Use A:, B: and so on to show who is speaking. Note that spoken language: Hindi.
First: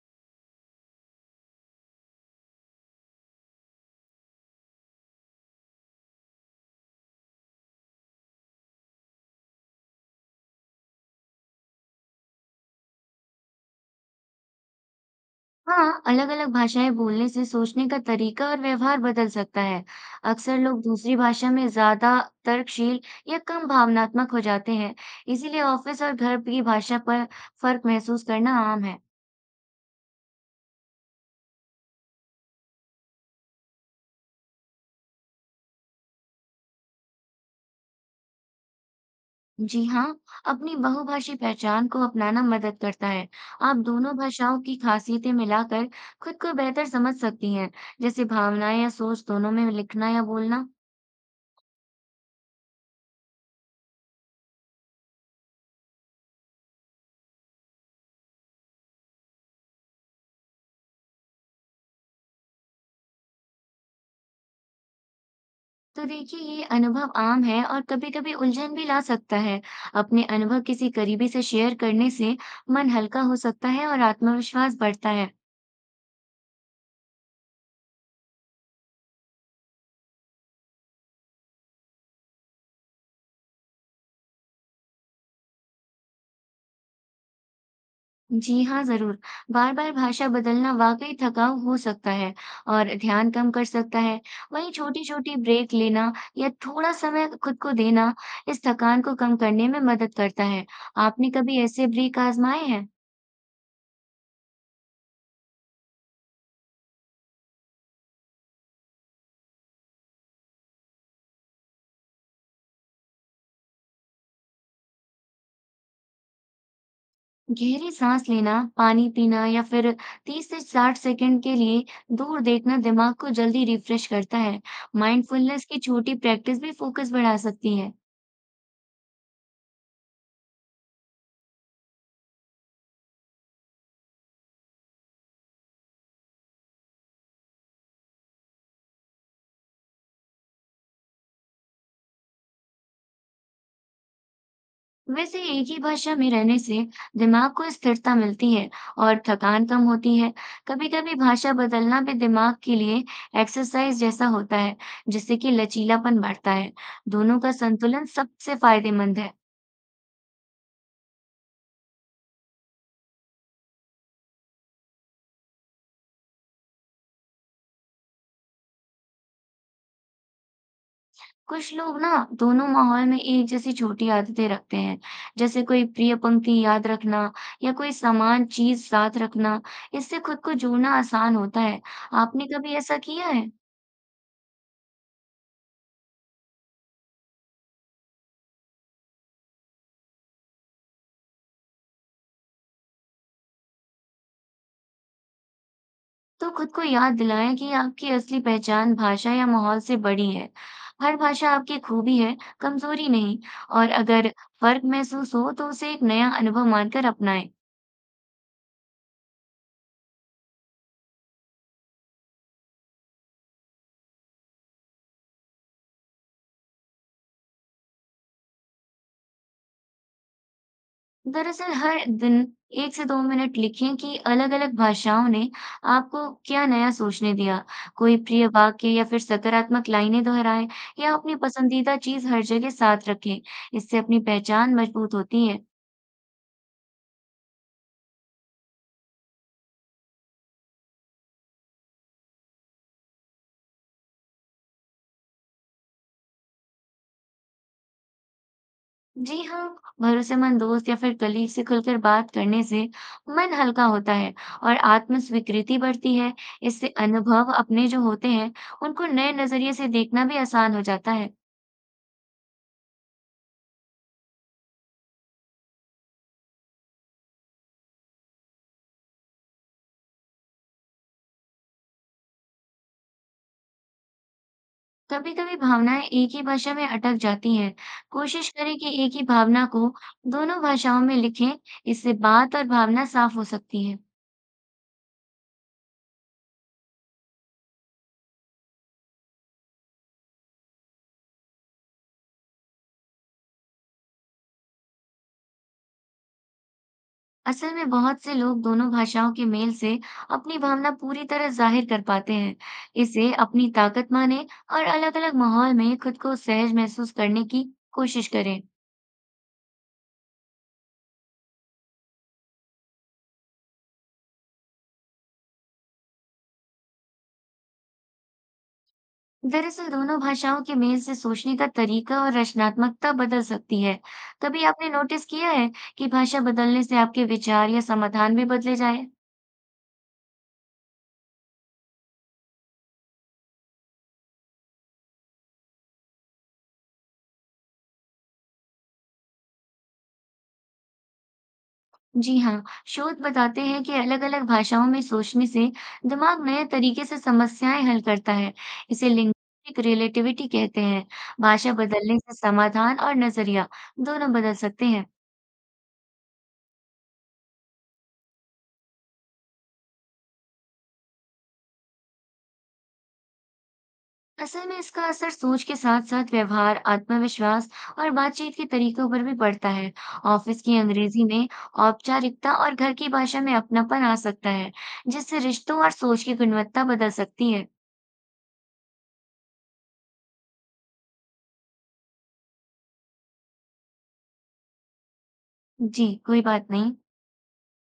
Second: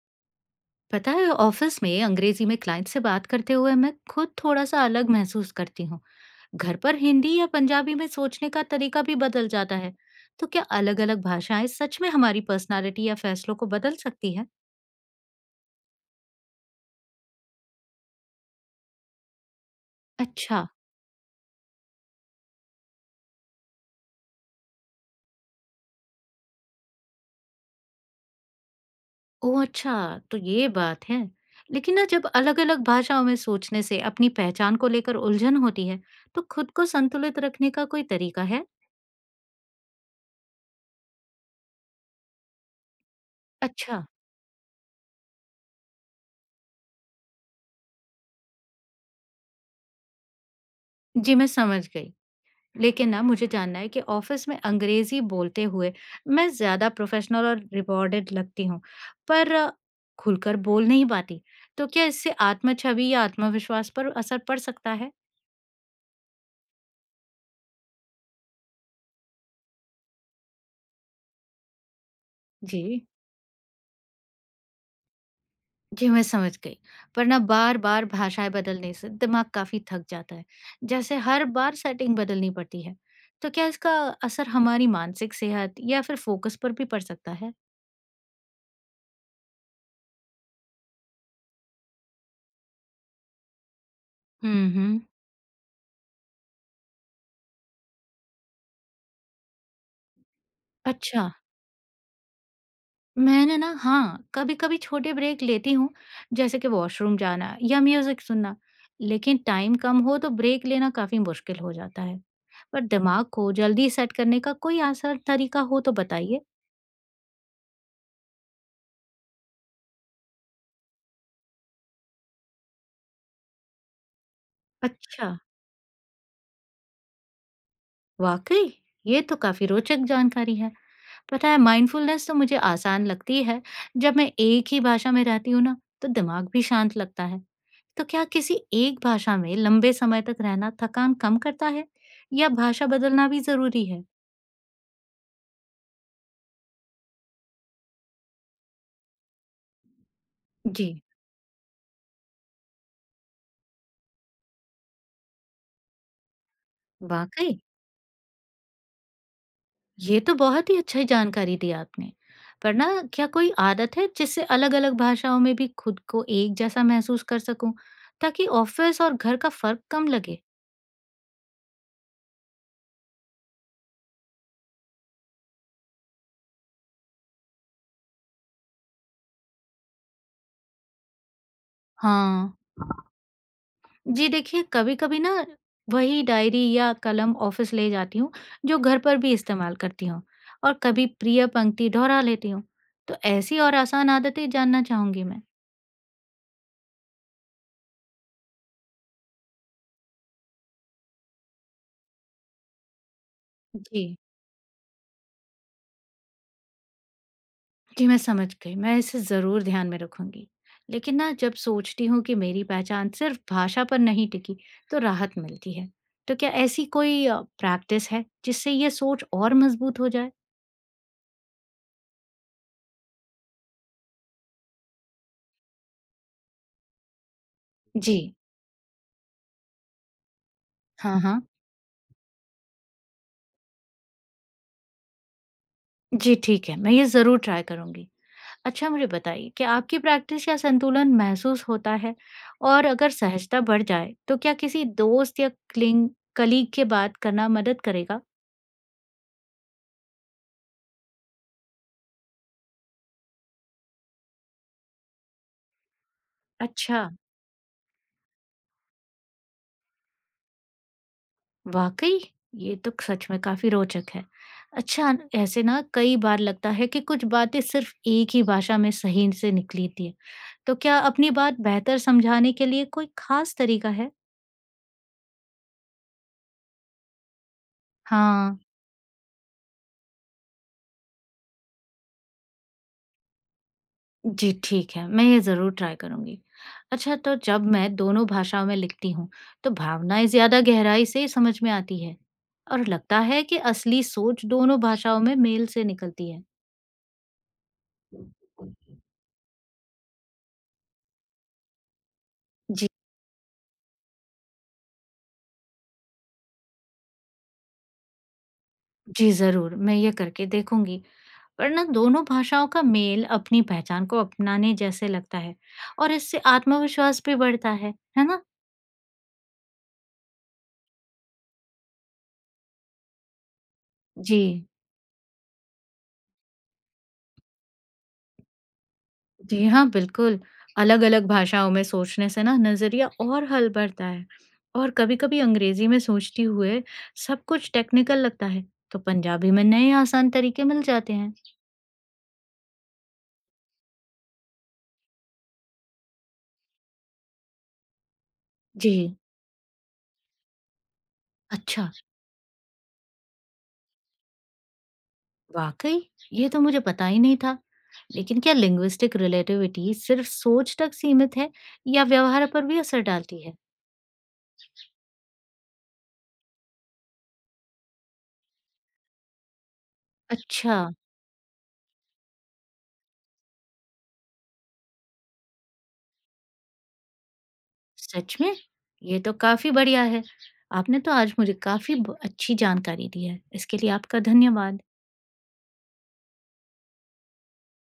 A: पता है ऑफिस में अंग्रेजी में क्लाइंट से बात करते हुए मैं खुद थोड़ा सा अलग महसूस करती हूँ। घर पर हिंदी या पंजाबी में सोचने का तरीका भी बदल जाता है। तो क्या अलग अलग भाषाएं सच में हमारी पर्सनालिटी या फैसलों को बदल सकती है?
B: हाँ, अलग-अलग भाषाएं बोलने से सोचने का तरीका और व्यवहार बदल सकता है। अक्सर
A: अच्छा।
B: लोग दूसरी भाषा में ज्यादा तर्कशील या कम भावनात्मक हो जाते हैं, इसीलिए ऑफिस और घर की भाषा पर फर्क महसूस करना आम है।
A: ओ अच्छा, तो ये बात है। लेकिन ना, जब अलग अलग भाषाओं में सोचने से अपनी पहचान को लेकर उलझन होती है, तो खुद को संतुलित रखने का कोई तरीका है?
B: जी हाँ, अपनी बहुभाषी पहचान को अपनाना मदद करता है। आप
A: अच्छा।
B: दोनों भाषाओं की खासियतें मिलाकर खुद को बेहतर समझ सकती हैं, जैसे भावनाएं या सोच दोनों में लिखना या बोलना।
A: जी, मैं समझ गई। लेकिन ना, मुझे जानना है कि ऑफिस में अंग्रेजी बोलते हुए मैं ज्यादा प्रोफेशनल और रिवॉर्डेड लगती हूँ, पर खुलकर बोल नहीं पाती। तो क्या इससे आत्म छवि या आत्मविश्वास पर असर पड़ सकता है?
B: तो देखिए ये अनुभव आम है और कभी-कभी उलझन भी ला सकता है। अपने अनुभव किसी करीबी से शेयर करने से
A: जी।
B: मन हल्का हो सकता है और आत्मविश्वास बढ़ता है।
A: जी, मैं समझ गई। पर ना, बार बार भाषाएं बदलने से दिमाग काफी थक जाता है। जैसे हर बार सेटिंग बदलनी पड़ती है। तो क्या इसका असर हमारी मानसिक सेहत या फिर फोकस पर भी पड़ सकता है?
B: जी हाँ, ज़रूर। बार-बार भाषा बदलना वाकई थकाऊ हो सकता है और ध्यान कम कर सकता है। वहीं
A: हम्म।
B: छोटी-छोटी ब्रेक लेना या थोड़ा समय खुद को देना इस थकान को कम करने में मदद करता है।
A: अच्छा।
B: आपने कभी ऐसे ब्रेक आजमाए हैं?
A: मैंने ना, हाँ, कभी-कभी छोटे ब्रेक लेती हूँ, जैसे कि वॉशरूम जाना या म्यूज़िक सुनना। लेकिन टाइम कम हो तो ब्रेक लेना काफ़ी मुश्किल हो जाता है। पर दिमाग को जल्दी सेट करने का कोई आसान तरीका हो तो बताइए।
B: गहरी सांस लेना, पानी पीना या फिर 30 से 60 सेकंड के लिए दूर देखना दिमाग को जल्दी रिफ्रेश करता है।
A: अच्छा।
B: माइंडफुलनेस की छोटी प्रैक्टिस भी फोकस बढ़ा सकती है।
A: वाकई, ये तो काफी रोचक जानकारी है। पता है, माइंडफुलनेस तो मुझे आसान लगती है। जब मैं एक ही भाषा में रहती हूँ ना, तो दिमाग भी शांत लगता है। तो क्या किसी एक भाषा में लंबे समय तक रहना थकान कम करता है, या भाषा बदलना भी जरूरी है?
B: वैसे एक ही भाषा में रहने से दिमाग को स्थिरता मिलती है और थकान कम होती है।
A: जी।
B: कभी-कभी भाषा बदलना भी दिमाग के लिए एक्सरसाइज जैसा होता है, जिससे कि लचीलापन बढ़ता है। दोनों का
A: वाकई,
B: संतुलन सबसे फायदेमंद है।
A: ये तो बहुत ही अच्छी जानकारी दी आपने। पर ना, क्या कोई आदत है जिससे अलग अलग भाषाओं में भी खुद को एक जैसा महसूस कर सकूं, ताकि ऑफिस और घर का फर्क कम लगे?
B: कुछ लोग ना दोनों माहौल में एक जैसी छोटी आदतें रखते हैं, जैसे कोई प्रिय पंक्ति याद रखना या कोई सामान चीज साथ रखना। इससे खुद को जोड़ना आसान होता है। आपने
A: हाँ।
B: कभी ऐसा किया है?
A: जी देखिए, कभी-कभी ना, वही डायरी या कलम ऑफिस ले जाती हूँ, जो घर पर भी इस्तेमाल करती हूँ, और कभी प्रिय पंक्ति दोहरा लेती हूँ। तो ऐसी और आसान आदतें जानना चाहूँगी मैं।
B: तो खुद को याद दिलाएं कि आपकी असली पहचान भाषा या माहौल से बड़ी है। हर भाषा आपकी खूबी है, कमजोरी नहीं। और
A: जी।
B: अगर फर्क महसूस हो तो उसे एक नया अनुभव मानकर अपनाएं।
A: जी, मैं समझ गई। मैं इसे ज़रूर ध्यान में रखूँगी। लेकिन ना, जब सोचती हूँ कि मेरी पहचान सिर्फ़ भाषा पर नहीं टिकी, तो राहत मिलती है। तो क्या ऐसी कोई प्रैक्टिस है, जिससे ये सोच और मज़बूत हो जाए?
B: दरअसल हर दिन एक से दो मिनट लिखें कि अलग-अलग भाषाओं ने आपको क्या नया सोचने दिया। कोई
A: जी।
B: प्रिय वाक्य या फिर सकारात्मक लाइनें दोहराएं या
A: हाँ,
B: अपनी
A: हाँ।
B: पसंदीदा चीज हर जगह साथ रखें। इससे अपनी पहचान मजबूत होती है।
A: जी, ठीक है। मैं ये ज़रूर ट्राई करूँगी। अच्छा, मुझे बताइए कि आपकी प्रैक्टिस या संतुलन महसूस होता है, और अगर सहजता बढ़ जाए तो क्या किसी दोस्त या क्लिंग कलीग के बात करना मदद करेगा?
B: जी हाँ, भरोसेमंद दोस्त या फिर कलीग से खुलकर बात करने से मन हल्का होता है और आत्मस्वीकृति बढ़ती है। इससे
A: अच्छा।
B: अनुभव अपने जो होते हैं, उनको नए नजरिए से देखना भी आसान हो जाता है।
A: वाकई, ये तो सच में काफी रोचक है। अच्छा, ऐसे ना कई बार लगता है कि कुछ बातें सिर्फ एक ही भाषा में सही से निकली थी। तो क्या अपनी बात बेहतर समझाने के लिए कोई खास तरीका है?
B: कभी कभी भावनाएं एक ही भाषा में अटक जाती हैं। कोशिश
A: हाँ।
B: करें कि एक ही भावना को दोनों भाषाओं में लिखें, इससे बात और भावना साफ हो सकती है।
A: जी, ठीक है। मैं ये ज़रूर ट्राई करूँगी। अच्छा, तो जब मैं दोनों भाषाओं में लिखती हूँ, तो भावनाएँ ज़्यादा गहराई से समझ में आती है, और लगता है कि असली सोच दोनों भाषाओं में मेल से निकलती है।
B: असल में बहुत से लोग दोनों भाषाओं के मेल से अपनी भावना पूरी तरह जाहिर कर पाते हैं।
A: जी।
B: इसे अपनी ताकत माने और अलग-अलग माहौल में खुद को सहज महसूस करने की कोशिश करें।
A: जी ज़रूर, मैं ये करके देखूँगी। पर ना, दोनों भाषाओं का मेल अपनी पहचान को अपनाने जैसे लगता है, और इससे आत्मविश्वास भी बढ़ता है ना?
B: दरअसल दोनों भाषाओं के मेल से सोचने का तरीका और रचनात्मकता बदल सकती है।
A: जी।
B: कभी आपने नोटिस किया है कि भाषा बदलने से आपके विचार या समाधान भी बदले जाए?
A: जी हाँ, बिल्कुल। अलग-अलग भाषाओं में सोचने से ना, नज़रिया और हल बढ़ता है। और कभी-कभी अंग्रेज़ी में सोचते हुए सब कुछ टेक्निकल लगता है, तो पंजाबी में नए आसान तरीके मिल जाते हैं।
B: जी हाँ, शोध बताते हैं कि अलग-अलग भाषाओं में सोचने से दिमाग नए तरीके से समस्याएं हल करता है। इसे
A: जी।
B: लिंग्विस्टिक रिलेटिविटी कहते हैं। भाषा
A: अच्छा,
B: बदलने से समाधान और नजरिया दोनों बदल सकते हैं।
A: वाक़ई? ये तो मुझे पता ही नहीं था। लेकिन क्या लिंग्विस्टिक रिलेटिविटी सिर्फ सोच तक सीमित है, या व्यवहार पर भी असर डालती है?
B: असल में इसका असर सोच के साथ साथ व्यवहार, आत्मविश्वास और बातचीत के तरीकों पर भी पड़ता है। ऑफिस की
A: अच्छा,
B: अंग्रेजी में औपचारिकता और घर की भाषा में अपनापन आ सकता है, जिससे रिश्तों और सोच की गुणवत्ता बदल सकती है।
A: सच में? ये तो काफ़ी बढ़िया है। आपने तो आज मुझे काफ़ी ब अच्छी जानकारी दी है। इसके लिए आपका धन्यवाद।
B: जी, कोई बात नहीं।